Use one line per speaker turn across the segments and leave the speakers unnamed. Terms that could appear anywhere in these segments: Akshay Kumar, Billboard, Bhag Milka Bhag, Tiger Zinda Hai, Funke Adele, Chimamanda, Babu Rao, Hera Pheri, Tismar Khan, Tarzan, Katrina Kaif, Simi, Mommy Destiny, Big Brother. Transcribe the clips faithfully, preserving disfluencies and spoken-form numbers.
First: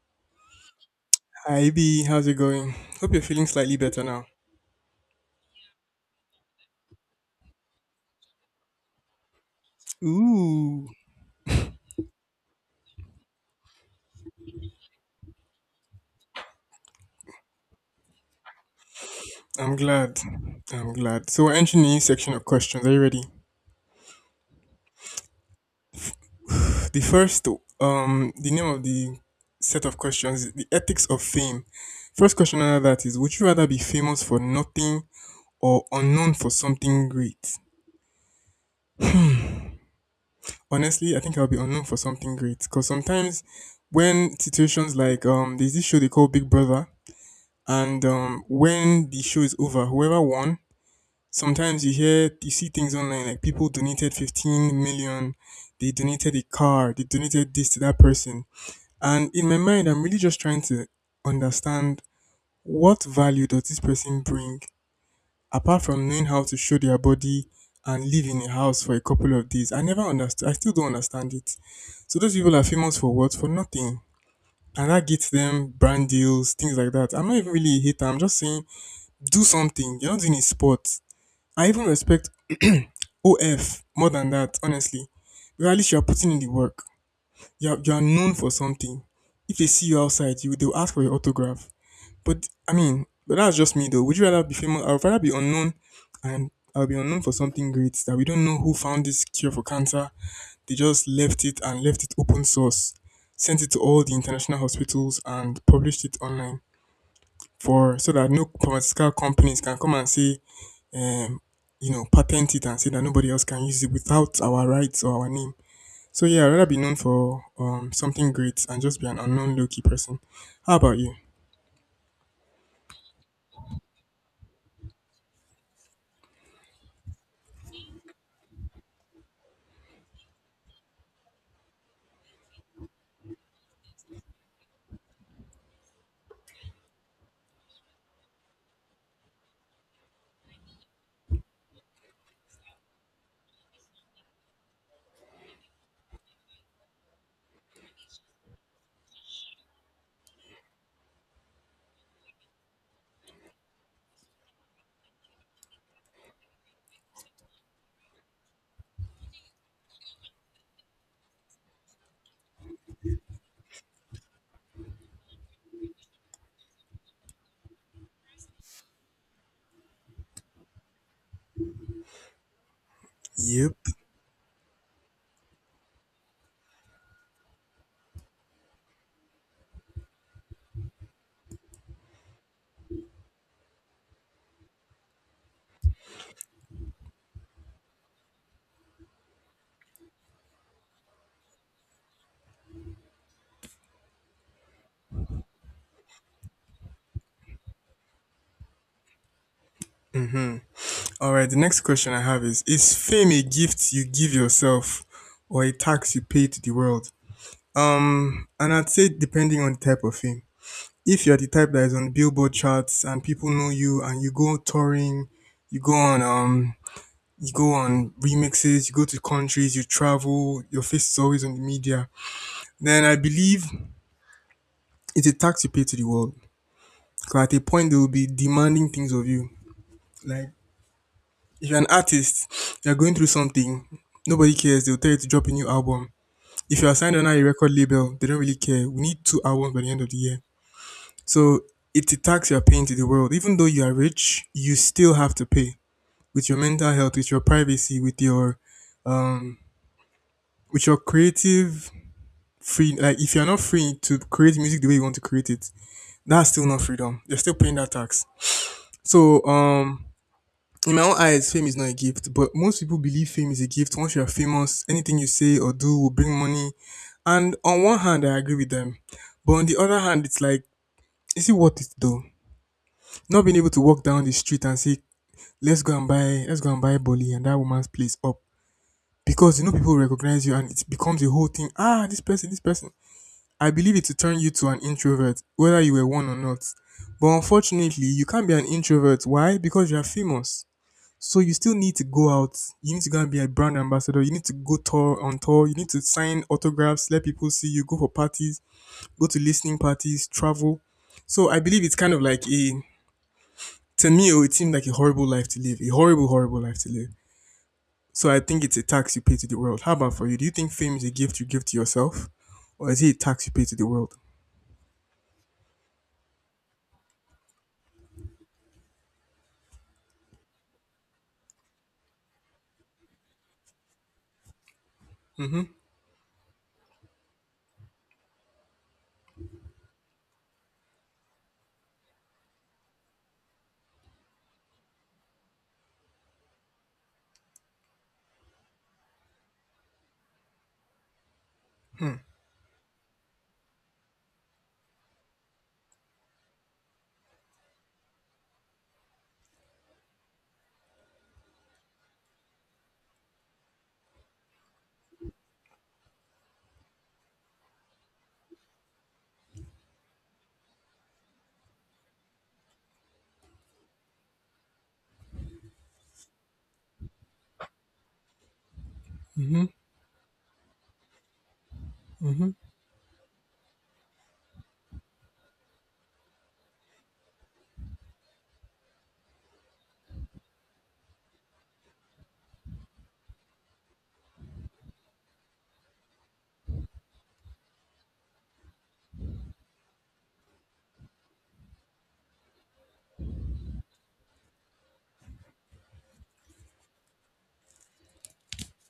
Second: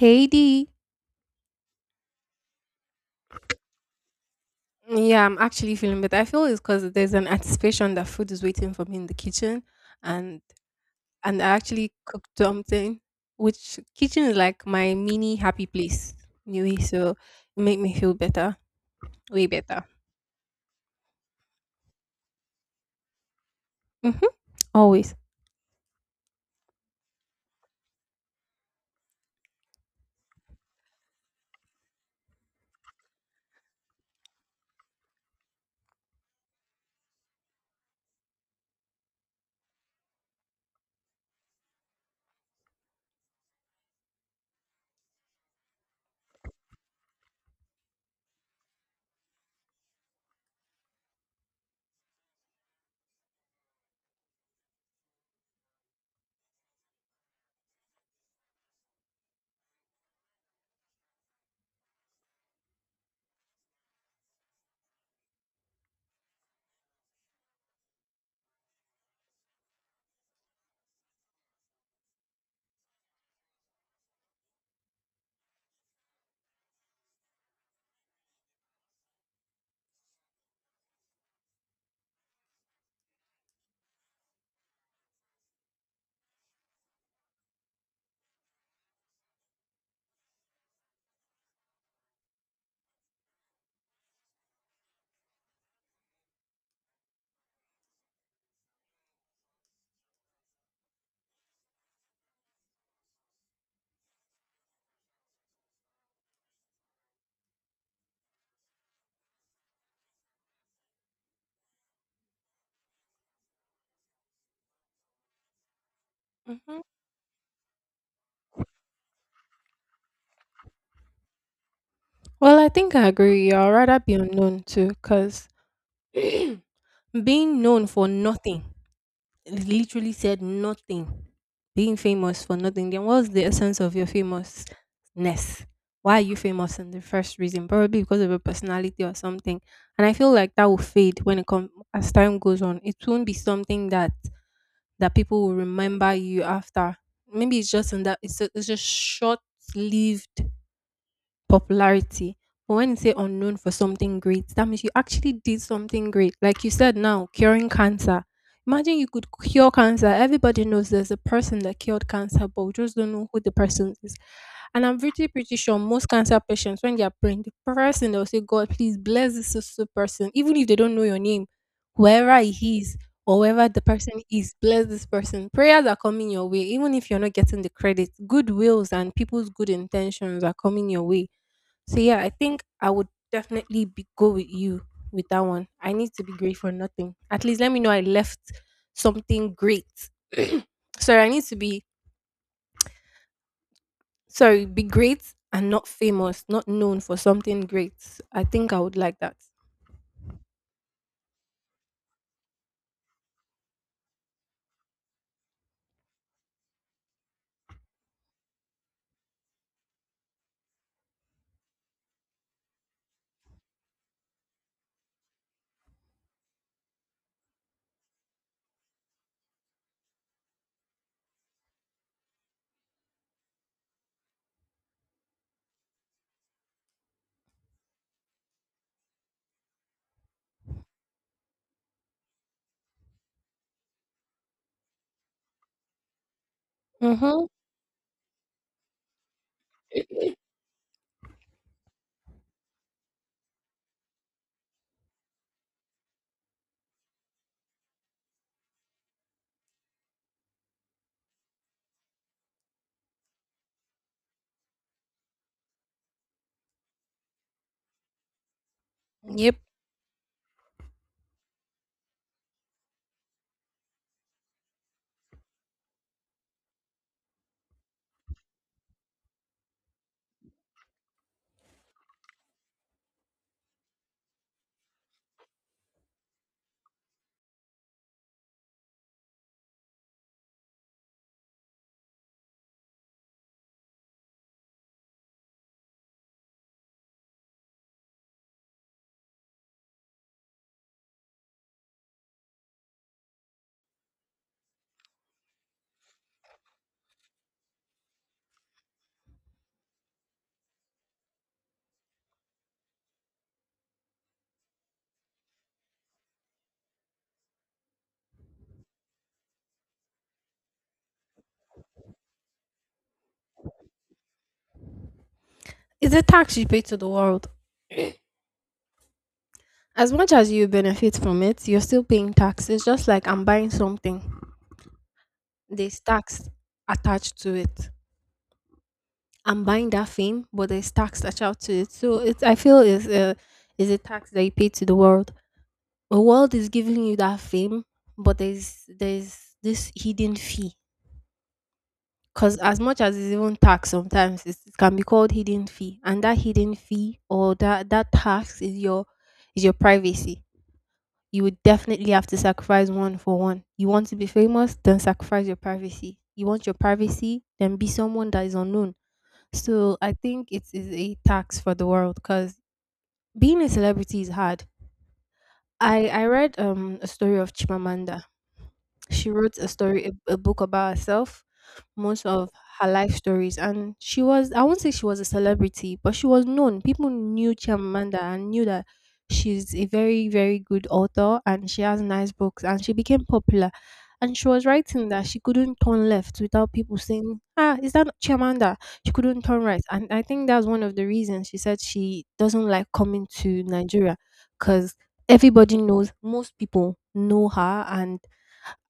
Heidi.
Hi B, how's it going? Hope you're feeling slightly better now.
Yeah, I'm actually feeling better. I feel it's because there's an anticipation that food is waiting for me in the kitchen, and
Ooh,
and I actually cooked something, which kitchen is like my mini happy place anyway. So it made me feel better, way
I'm
better.
glad. I'm glad. So we're entering the new section of questions. Are you ready?
Mm-hmm. Always.
The first, um, the name of the set of questions is the ethics of fame. First question under that is: Would you rather be famous for nothing or unknown for something great? Honestly, I think I'll be unknown for something great because sometimes when situations like um, there's this show they call Big Brother, and um, when the show is over, whoever won sometimes you hear, you see things online like people donated fifteen million, they donated a car, they donated this to that person. And in my mind, I'm really just trying to understand what value does this person bring apart from knowing how to show their body and live in a house for a couple of days. I never understood, I still don't understand it. So those people are famous for what? For nothing. And that gets them brand deals, things like that. I'm not even really a hater. I'm just saying, do something. You're not doing a sport. I even respect O F, more than that, honestly. Because at least you are putting in the work. You are, you are known for something. If they see you outside, you they'll ask for your autograph. But I mean, but that's just me though. Would you rather be famous? I'd rather be unknown, and I'll be unknown for something great that we don't know who found this cure for cancer. They just left it and left it open source, sent it to all the international hospitals and published it online for so that no pharmaceutical companies can come and say um, you know, patent it and say that nobody else can use it without our rights or our name. So yeah, I'd rather be
Mm-hmm.
known for um something great and just be an unknown low key person. How about you?
Well, I think I agree. I'd rather be unknown too, because being known for nothing literally said nothing. Being famous for nothing, then what's the essence of your famousness? Why are you famous in the first reason? Probably because of your personality or something. And I feel like that will fade when it comes as time goes on. It won't be something that that people will remember you after. Maybe it's just in that it's, a, it's just short lived popularity. But when you say unknown for something great, that means you actually did something great. Like you said now, curing cancer. Imagine you could cure cancer. Everybody knows there's a person that cured cancer, but we just don't know who the person is. And I'm pretty pretty sure most cancer patients, when they are praying, the person they'll say, God, please bless this so so person, even if they don't know your name, whoever he is or whoever
Yep.
the person is, bless this person. Prayers are coming your way, even if you're not getting the credit. Good wills and people's good intentions are coming your way, so yeah, I think I would definitely be go with you with that one. I need to be great for nothing. At least let me know I left something great. Sorry, I need to be sorry, be great and not famous, not known for something great. I think I would like that.
All right. The next question I have is: Is fame a gift you give yourself, or a tax you pay to the world? Um, and I'd say depending on the type of fame. If you're the type that is on the Billboard charts and people know you and you go touring, you go on um you go on remixes, you go to countries, you travel, your face is always on the media. Then I believe it's a tax you pay to the world. Because at a point, they will be demanding things of you. Like, if you're an artist, you're going through something, nobody cares, they'll tell you to drop a new album. If you're signed on a
Mm-hmm.
record label, they don't really care. We need two albums by the end of the year. So it's a tax you're paying to the world. Even though you are rich, you still have to pay with your mental health, with your privacy, with your um, with your creative free like if you're not free to create music the way you want to create it, that's still not freedom. You're still paying that tax. So
Yep.
um in my own eyes, fame is not a gift, but most people believe fame is a gift. Once you're famous, anything you say or do will bring money. And on one hand, I agree with them, but on the other hand, it's like, is it worth it though? Not being able to walk down the street and say, let's go and buy, let's go and buy Bolly and that woman's place up because you know people recognize you and it becomes a whole thing. Ah, this person, this person. I believe it will turn you to an introvert, whether you were one or not. But unfortunately, you can't be an introvert. Why? Because you are famous. So you still need to go out. You need to go and be a brand ambassador. You need to go tour on tour. You need to sign autographs, let people see you, go for parties, go to listening parties, travel. So I believe it's kind of like a to me oh, it seemed like a horrible life to live. A horrible, horrible life to live. So I think it's a tax you pay to the world. How about for you? Do you think fame is a gift you give to yourself? Or is it a tax you pay to the world?
It's a tax you pay to the world. As much as you benefit from it, you're still paying taxes. Just like I'm buying something.
Mm-hmm.
There's tax attached to it. I'm buying that fame, but there's tax attached to it. So it, I feel is a is a tax that you pay to the world. The world is giving you that fame, but there's there's this hidden fee. Because as much as it's even tax, sometimes it's, it can be called hidden fee, and that hidden fee or that that tax is your is your privacy. You would definitely have to sacrifice one for one. You want to be famous, then sacrifice your privacy. You want your privacy, then be someone that is unknown. So I think it is a tax for the world because being a celebrity is hard. I I read um a story of Chimamanda. She wrote
Mm-hmm.
a story, a, a book about herself, most of
Mm-hmm.
her life stories, and she was I won't say she was a celebrity, but she was known. People knew Chimamanda and knew that she's a very very good author and she has nice books and she became popular. And she was writing that she couldn't turn left without people saying, "Ah, is that Chimamanda?" She couldn't turn right, and I think that's one of the reasons she said she doesn't like coming to Nigeria because everybody knows, most people know her, and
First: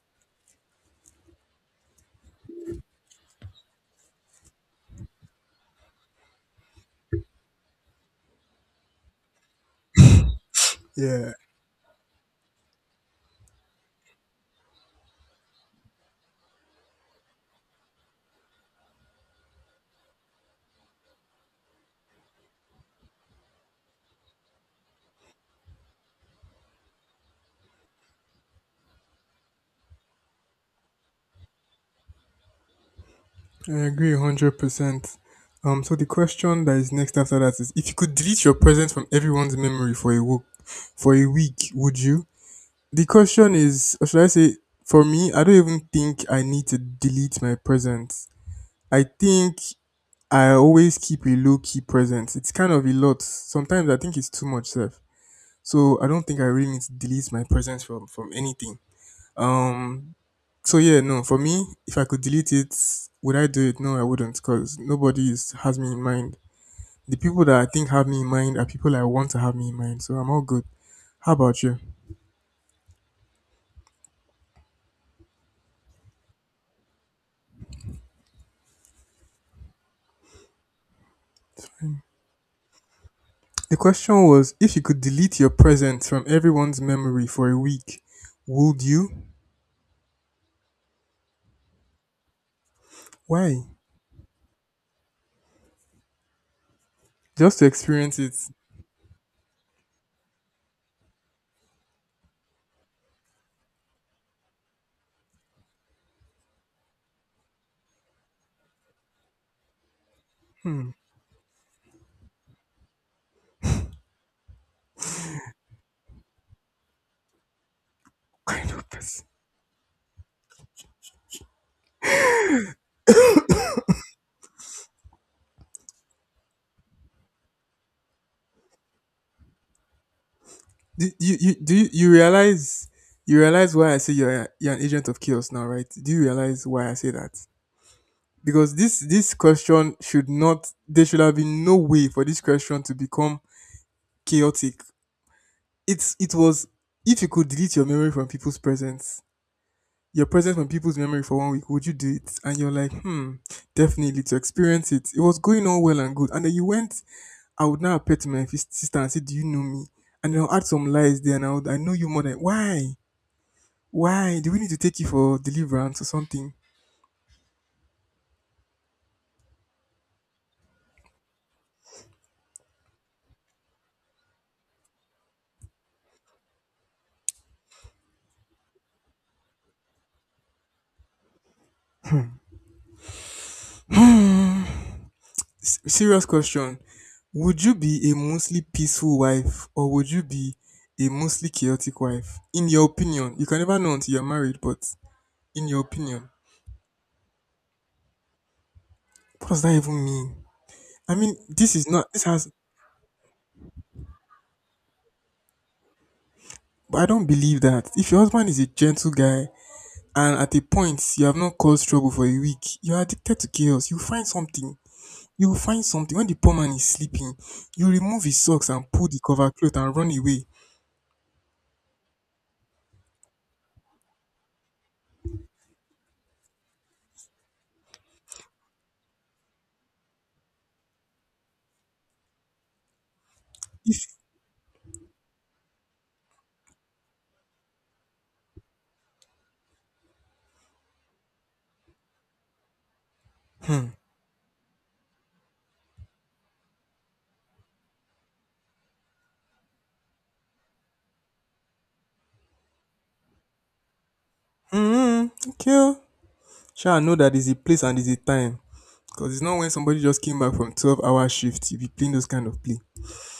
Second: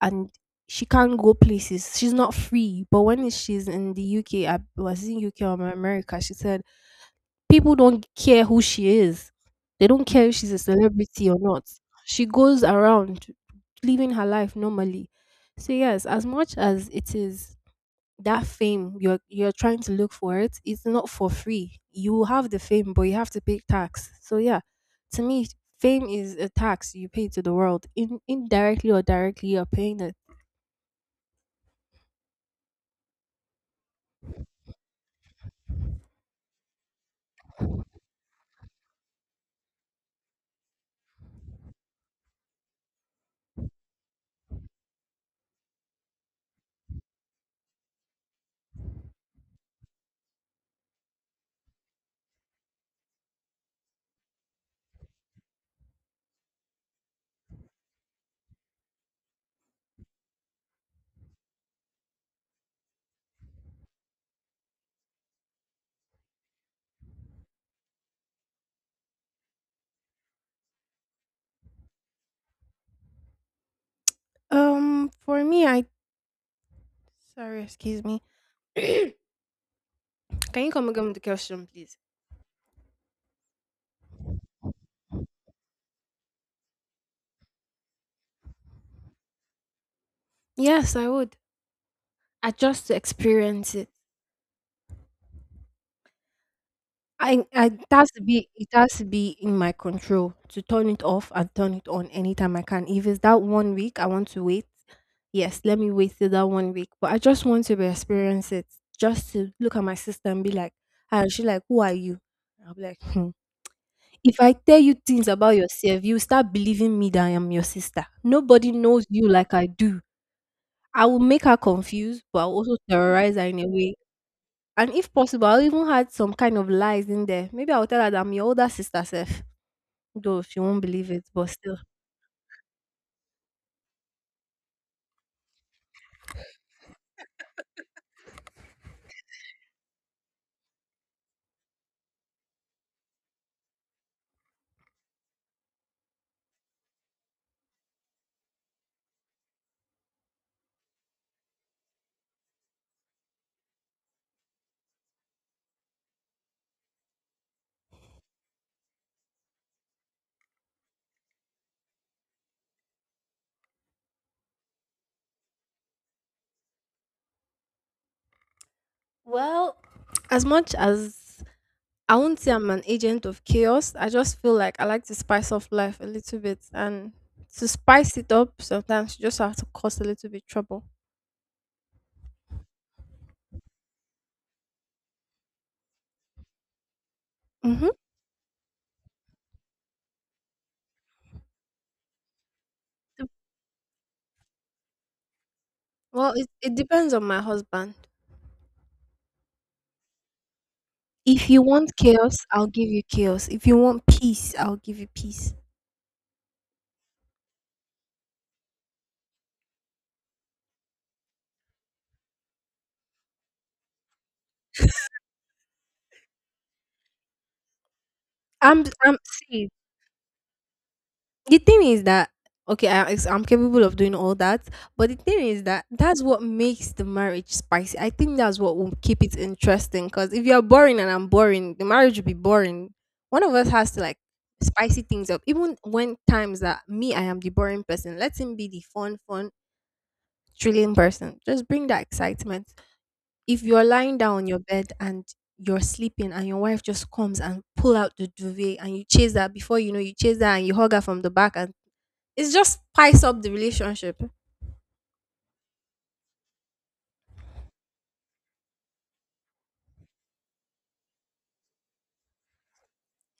and she can't go places, she's not free. But when she's in the UK, I was in uk or America, she said people don't care who she is, they don't care if she's a celebrity
Yeah,
or not. She goes around living her life normally. So yes, as much as it is that fame you're you're trying to look for, it it's not for free. You will have the fame, but you have to pay tax. So yeah, to me, fame is a tax you pay to the world. In indirectly or directly, you're paying it.
I agree one hundred percent. Um, so the question that is next after that is if you could delete your present from everyone's memory for a week, for a week, would you? The question is, or should I say, for me, I don't even think I need to delete my present. I think I always keep a low key present. It's kind of a lot. Sometimes I think it's too much self. So I don't think I really need to delete my present from from anything. Um, So yeah, no, for me, if I could delete it, would I do it? No, I wouldn't, because nobody is, has me in mind. The people that I think have me in mind are people I want to have me in mind, so I'm all good. How about you?
Um for me I sorry, excuse me, can you come again with the question please?
The question was if you could delete your present from everyone's memory for a week, would you?
Yes, I would. I just to
Why?
experience it. I
Just to
I it has
experience
to
it.
be, it has to be in my control to turn it off and turn it on anytime I can. If it's that one week I want to wait, yes, let me wait till that one week. But I just want to be experience it, just to look at my sister and be like, and she like, who are you? I'll be like, hmm. If I tell you things about yourself, you start believing me that I am your sister. Nobody
Kind of
knows
person.
you like I do. I will make her confused, but I'll also terrorize her in a way. And if possible, I'll even add some kind of lies in there. Maybe I'll tell her that I'm your older sister Seth. Though she won't
Do
believe it,
you,
but
you do
still.
you, you realize you realize why I say you're a- you're an agent of chaos now, right? Do you realize why I say that? Because this this question should not there should have been no way for this question to become chaotic. It's it was If you could delete your memory from people's presence, your presence from people's memory for one week, would you do it? And you're like, hmm, definitely to experience it. It was going on well and good. And then you went, I would now appeal to my fis- sister and say, do you know me? And then I'll add some lies there and I would I know you more than why? Why? Do we need to take you for deliverance or something?
Well, as much as I won't say I'm an agent of chaos, I just feel like I like to spice up life a little bit. And to spice it up, sometimes you just have to cause a little bit trouble.
S- serious question. Would you
Mm-hmm.
be a mostly peaceful wife or would you be a mostly chaotic wife? In your opinion, you can never know until you're married, but in your opinion,
Well, it, it depends on my husband.
what does that even mean? I mean,
If you
this is
want
not, this
chaos,
has,
I'll give you chaos. If you want peace, I'll give you peace.
but I don't believe that. If your husband is a gentle guy and at a point you have not caused trouble for a week, you're addicted to chaos. You find something. You will find something. When the poor man is sleeping, you remove his socks
I'm
and pull
I'm
the cover
see,
cloth and run away.
the thing is that okay I, it's- I'm capable of doing all that, but the thing is that that's what makes the marriage spicy. I think that's what will keep it interesting, because if you're boring and I'm boring, the marriage will be boring. One of us has to
If,
like spicy things up. Even when times that me I am the boring person, let him be the fun fun thrilling person, just bring that excitement. If you're lying down on your bed and you're sleeping and your wife just comes and pull out the duvet and you chase that before you know you chase that and you hug her from the back, and it just spice up the relationship.
mm, okay, oh, Sure, I know that there's a place and there's a time. Because it's not when somebody just came back from twelve hour shift, you be playing those kind of play.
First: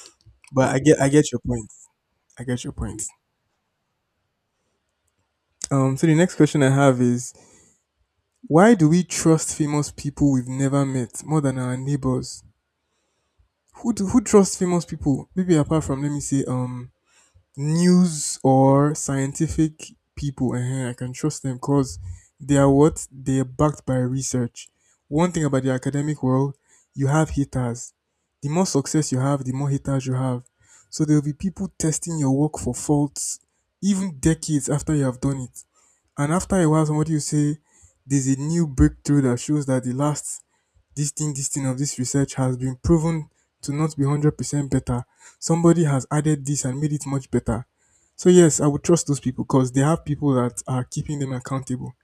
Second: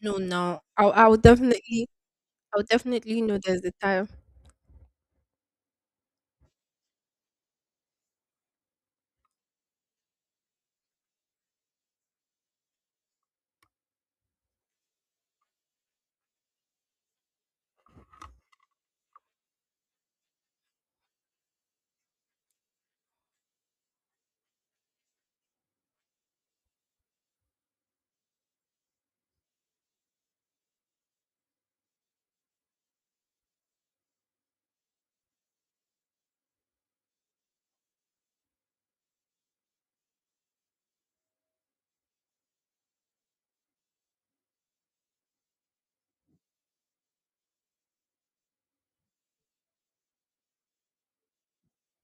No, no,
But I
I'll,
get I
I'll
get your point.
definitely,
I
I'll
get your point.
definitely know there's a time.
Um, so the next question I have is why do we trust famous people we've never met more than our neighbors? Who do, who trusts famous people? Maybe apart from let me say um news or scientific people, uh I can trust them because they are what they are backed by research. One thing about the academic world, you have haters. The more success you have, the more haters you have. So there will be people testing your work for faults, even decades after you have done it. And after a while, somebody will say, "There's a new breakthrough that shows that the last this thing, this thing of this research has been proven to not be one hundred percent better. Somebody has added this and made it much better. So, yes, I would trust those people because they have people that are keeping them accountable.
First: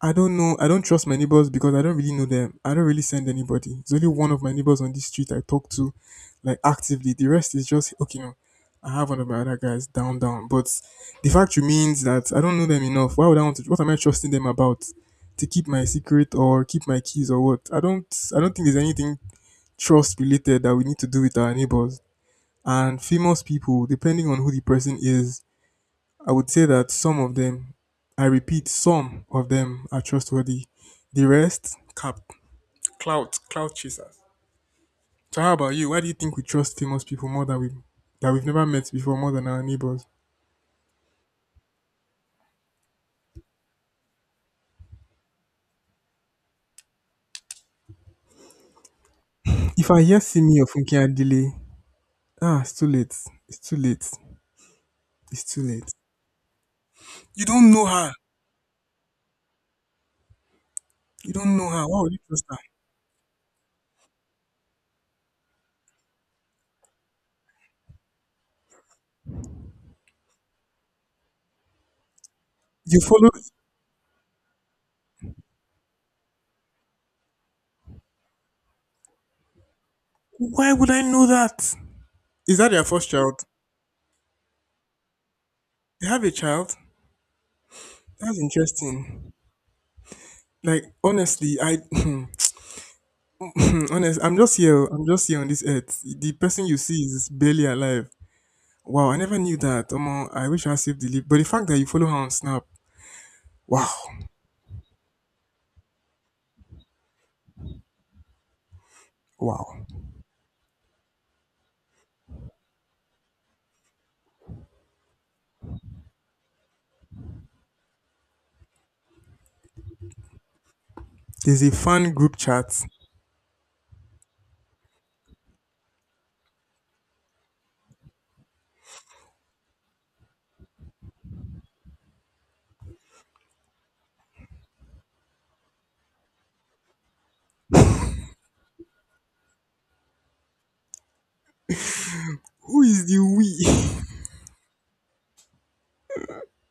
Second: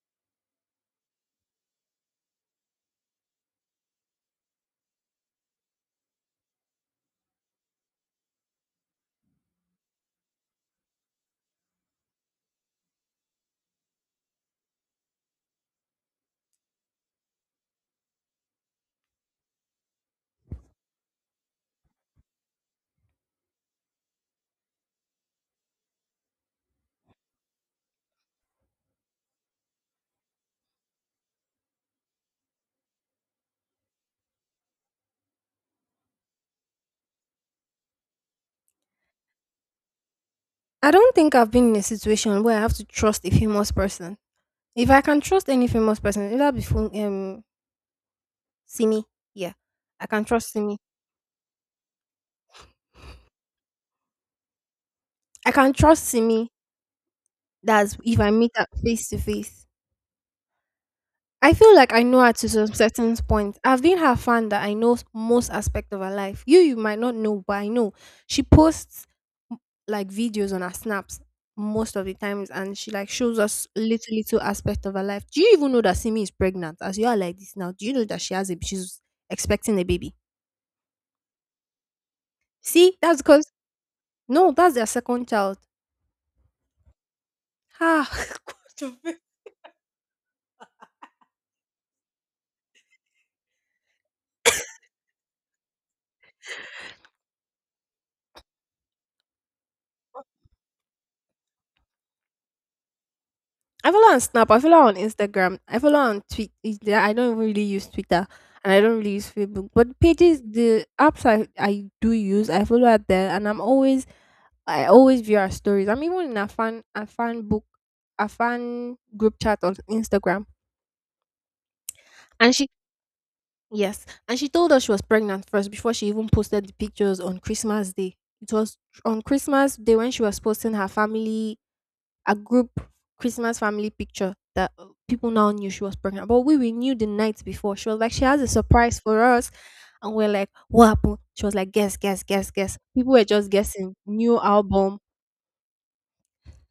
I don't know. I don't trust my neighbors because I don't really know them. I don't really send anybody. There's only one of my neighbors on this street I talk to, like actively. The rest is just okay. No, I have one of my other guys down, down. But the fact remains that I don't know them enough. Why would I want to? What am I trusting them about? To keep my secret or keep my keys or what? I don't. I don't think there's anything trust related that we need to do with our neighbors and famous people. Depending on who the person is, I would say that some of them, I repeat, some of them are trustworthy. The rest, cap, clout, clout chasers. So how about you? Why do you think we trust famous people more than we that we've never met before, more than our neighbors?
I don't think I've been in a situation where I have to trust a famous person. If I can trust any famous person, it'll be fun, um Simi. Yeah,
If I
I
hear
can trust
Simi or
Simi.
Funke Adele, ah, it's too late. It's too late. It's
I
too
can
late.
trust Simi.
You don't know
That's
her.
if I meet her face to face.
You
I
don't know
feel
her.
like
Why
I
would you
know her
trust
to
her?
some certain point. I've been her fan that I know most aspect of her life. You, you might not know, but I know she posts m- like videos on her snaps most of the times, and she
You
like
follow.
shows us little little aspect of her life. Do you even know that Simi is pregnant? As you are like this now, do you know that she has a she's expecting a baby?
Why would I know that? Is that their
See,
first
that's
child?
because no, that's their second child.
They have a child.
Ha.
That's interesting. Like honestly, I Honest, I'm just here. I'm just here on this earth. The person you see is barely alive. Wow, I never knew that. Omo, I wish I saved the leap. But the fact that you follow her on Snap,
I
wow,
follow on Snap. I follow on Instagram. I follow her on Twitter. I don't even really use Twitter, and I don't really use Facebook.
wow.
But pages, the apps I I do use, I follow her there, and I'm always I always view her stories. I'm even in a fan a fan book a fan group chat on Instagram,
There's a fan group
and she
chat.
yes, and she told us she was pregnant first before she even posted the pictures on Christmas Day. It was on Christmas Day when she was posting her family a group Christmas family picture that uh, people now knew she was pregnant. But we, we knew the night before. She was like, she has a surprise for us. And we're like, what happened? She was like, guess, guess, guess, guess.
Who is
People
the
were just guessing.
we?
New album.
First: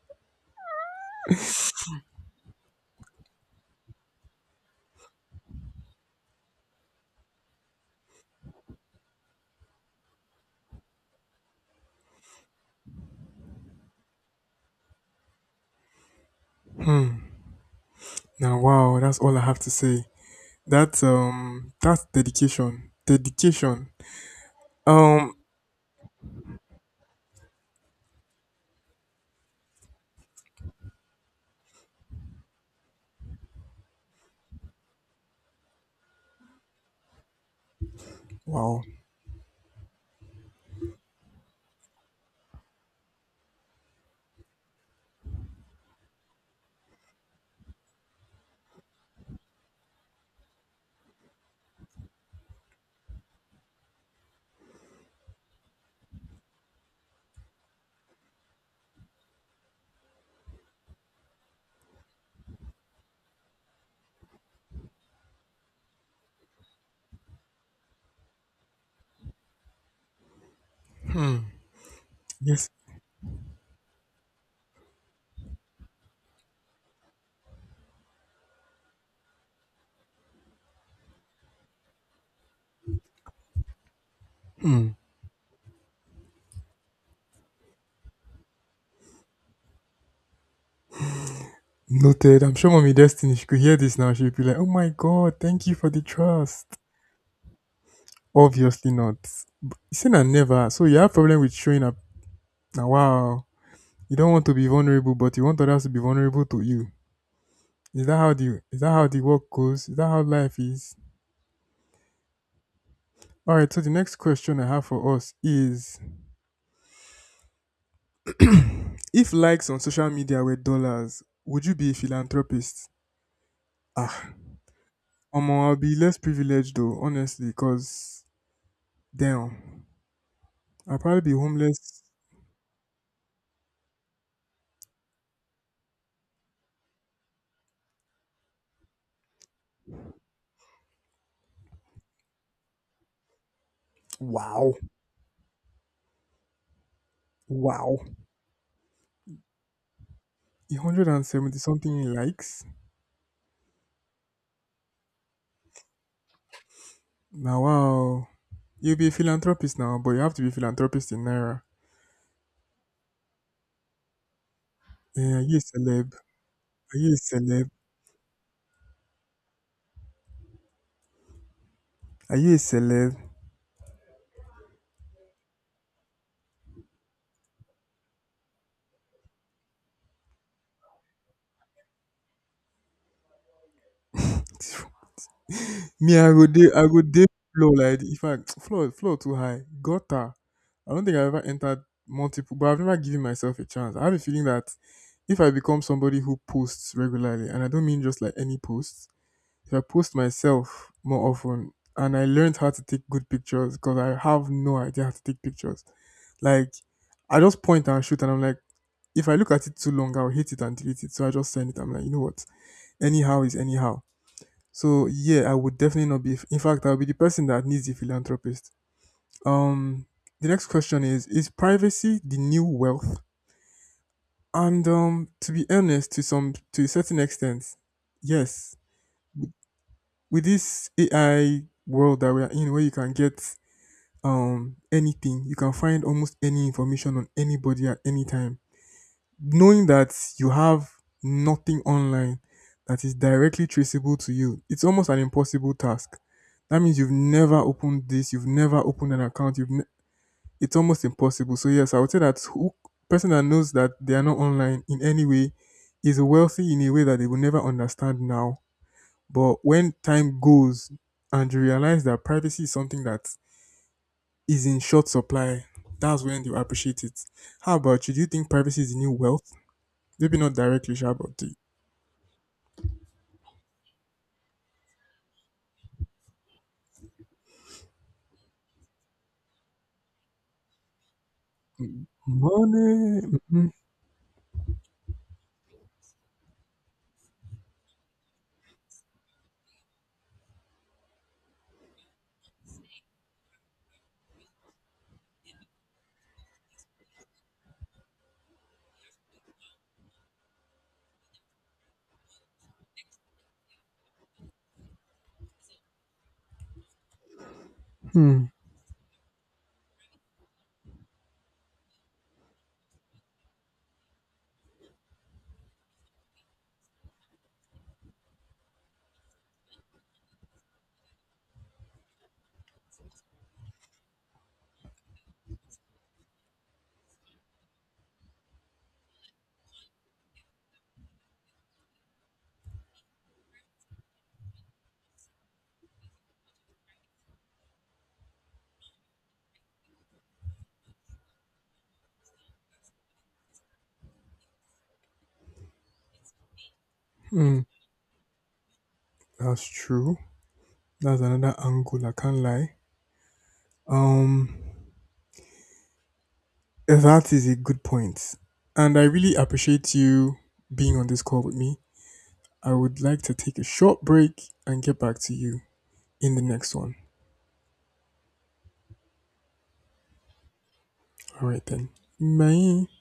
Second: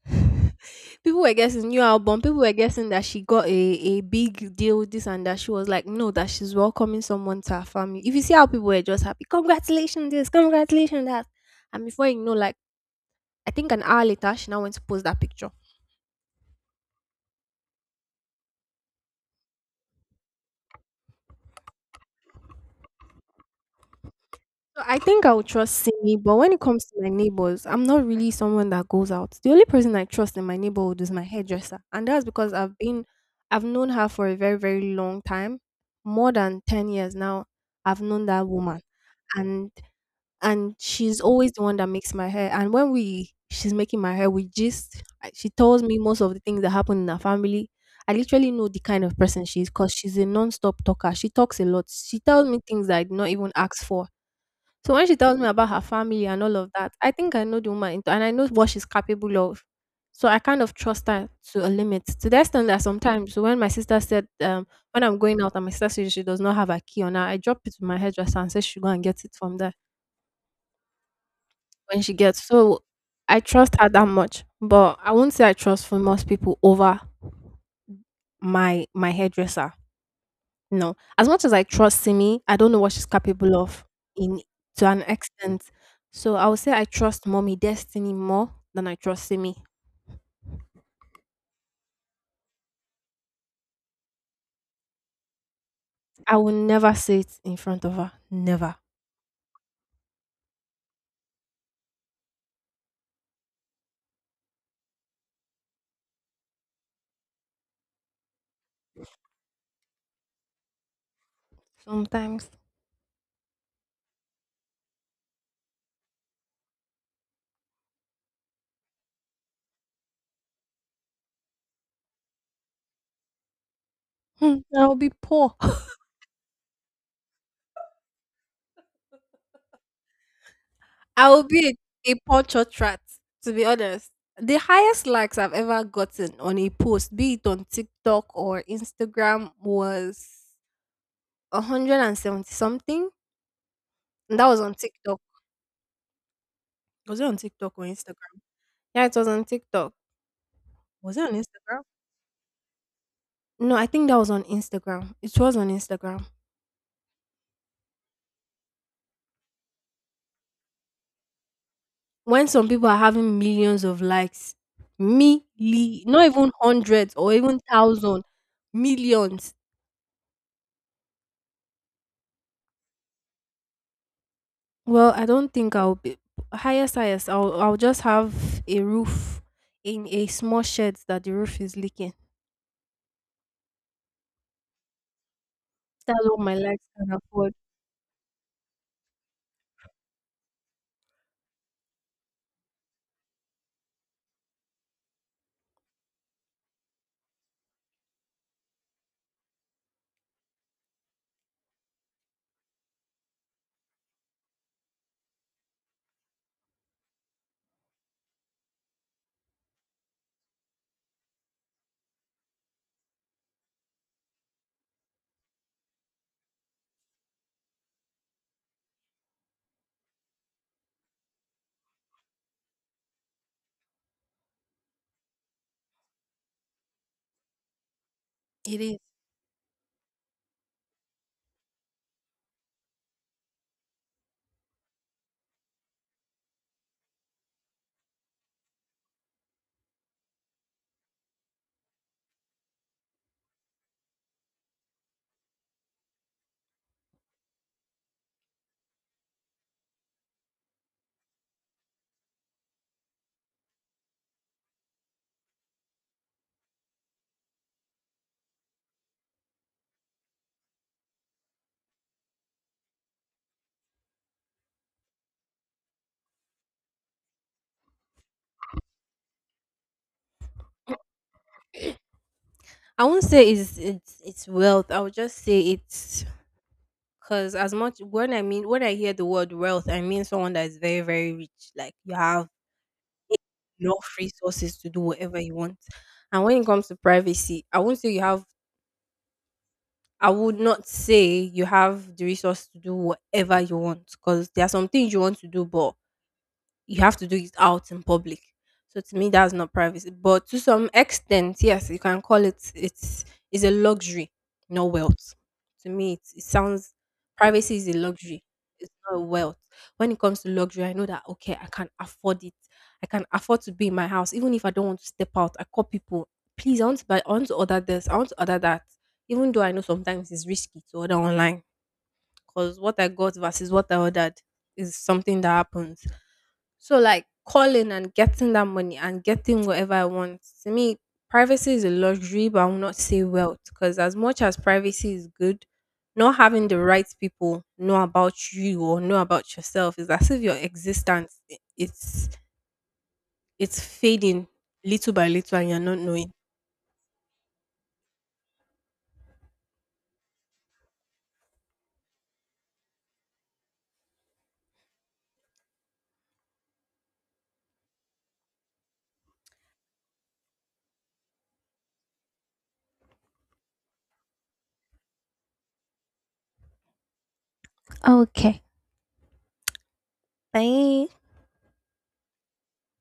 People were guessing new album. People were guessing that she got a, a big deal, with this and that. She was like, no, that she's welcoming someone to her family. If you see how people were just happy, congratulations, this, congratulations, that. And before you know, like, I think an hour later, she now went to post that picture.
Now, wow, that's all I have to say. That's um, that's dedication. Dedication.
So I think
Um,
I would trust Simi, but when it comes to my neighbors, I'm not really someone that goes out. The only person I trust in my neighborhood is my hairdresser, and that's because I've been, I've known her for a very, very long time, more than ten years now. I've known that woman,
wow.
and and she's always the one that makes my hair. And when we, she's making my hair, we just, she tells me most of the things that happen in her family. I literally know the kind of person she is because she's a non-stop talker. She talks a lot. She tells me things that I did not even ask for. So when she tells me about her family and all of that, I think I know the woman into- and I know what she's capable of. So I kind of trust her to a limit. To the extent that sometimes when my sister said, um, when I'm going out and my sister says she does not have a key on her, I drop it to my hairdresser and say she go and get it from there when she gets.
Yes,
So I trust her that much. But I won't say I trust for most people over my my hairdresser. No. As much as I trust Simi, I don't know what she's capable of in to an extent. So I would say I trust mommy destiny more than I trust Simi.
noted. I'm sure Mommy Destiny she could hear this now. She'd be like, "Oh my God, thank you for the
I will
trust."
never say it in front of her. Never.
Obviously not. Sin and never. So you have problem with showing. Now, wow, you don't want to be vulnerable, but you want others to be vulnerable to you. Is that how the is that how the work goes? Is that how life is?
Sometimes
All right. So the next question I have for us is: if likes on social media were dollars, would you be a philanthropist? Ah,
hmm, I will be poor.
Omo, I'll be less privileged though, honestly, cause damn, I'll probably
I
be
will be
homeless.
a, a poor church rat, to be honest. The highest likes I've ever gotten on a post, be it on TikTok or Instagram, was one seventy something. And that was on
Wow,
TikTok. Was it on TikTok or
wow,
Instagram? Yeah, it was on TikTok.
a hundred
Was it
and
on
seventy
Instagram?
something likes.
No, I think that was on Instagram. It was on Instagram.
Now, wow, you'll be a philanthropist now, but you have to be a philanthropist in naira.
When some people are having millions of likes,
Yeah, yes,
milli,
are
not even
you
hundreds
a
or even
celeb?
thousand, millions.
Are you a celeb?
Well, I don't think I'll be highest, highest. I'll I'll just have a roof in a small shed that the roof is leaking.
Me,
That's
I
what
go
my
dey,
likes
I go
can
dey
afford.
floor like the- in fact, floor, floor too high. Gutter. I don't think I've ever entered multiple, but I've never given myself a chance. I have a feeling that if I become somebody who posts regularly, and I don't mean just like any posts, if I post myself more often, and I learned how to take good pictures because I have no idea how to take pictures. Like, I just point and shoot, and I'm like, if I look at it too long, I'll hate it and delete it. So I just send it. I'm like, you know what? Anyhow is anyhow. So yeah, I would definitely not be. In fact, I'll be the person that needs the philanthropist. Um, the next question is: is privacy the new wealth? And um, to be honest, to some to a certain extent, yes.
It is.
With this A I world that we are in, where you can get um anything, you can find almost any information on anybody at any time. Knowing that you have nothing online that is directly traceable to you, it's almost an impossible task. That means you've never opened this, you've never opened an account. You've ne- it's almost impossible. So yes, I would say that who, person that knows that they are not online in any way is wealthy in a way that they will never understand now. But when time goes and you realize that privacy is something that is in short supply, that's when you appreciate it. How about you? Do you think privacy is the new wealth? Maybe not directly, sure, but the
I won't say it's it's it's wealth. I would just say it's cause as much when I mean when I hear the word wealth, I mean someone that is very, very rich. Like you have
money. Mhm,
enough resources to do whatever you want. And when it comes to privacy, I won't say you have I would not say you have the resource to do whatever you want. Because there are some things you want to do, but you have to do it out in public. So to me, that's not privacy. But to some extent, yes, you can call it it's is a luxury, not wealth. To me, it, it sounds privacy is a luxury.
hmm,
It's not wealth. When it comes to luxury, I know that okay, I can afford it. I can afford to be in my house, even if I don't want to step out. I call people, please, I want to buy, I want to order this, I want to order that. Even though I know sometimes it's risky to order online, because what I got versus what I ordered is something that happens. So like calling and getting that money and getting whatever I want. To me, privacy is a luxury, but I will not say wealth. Because as much as privacy is good, not having the right people know about you or know about yourself is as if your existence i- it's it's fading little by little and you're not knowing.
hmm. That's true. That's another angle. I can't lie. Um, that is a good point, and I really appreciate you being on this call with me. I would like to take a short break and get back to you in the next one. All right then. Bye.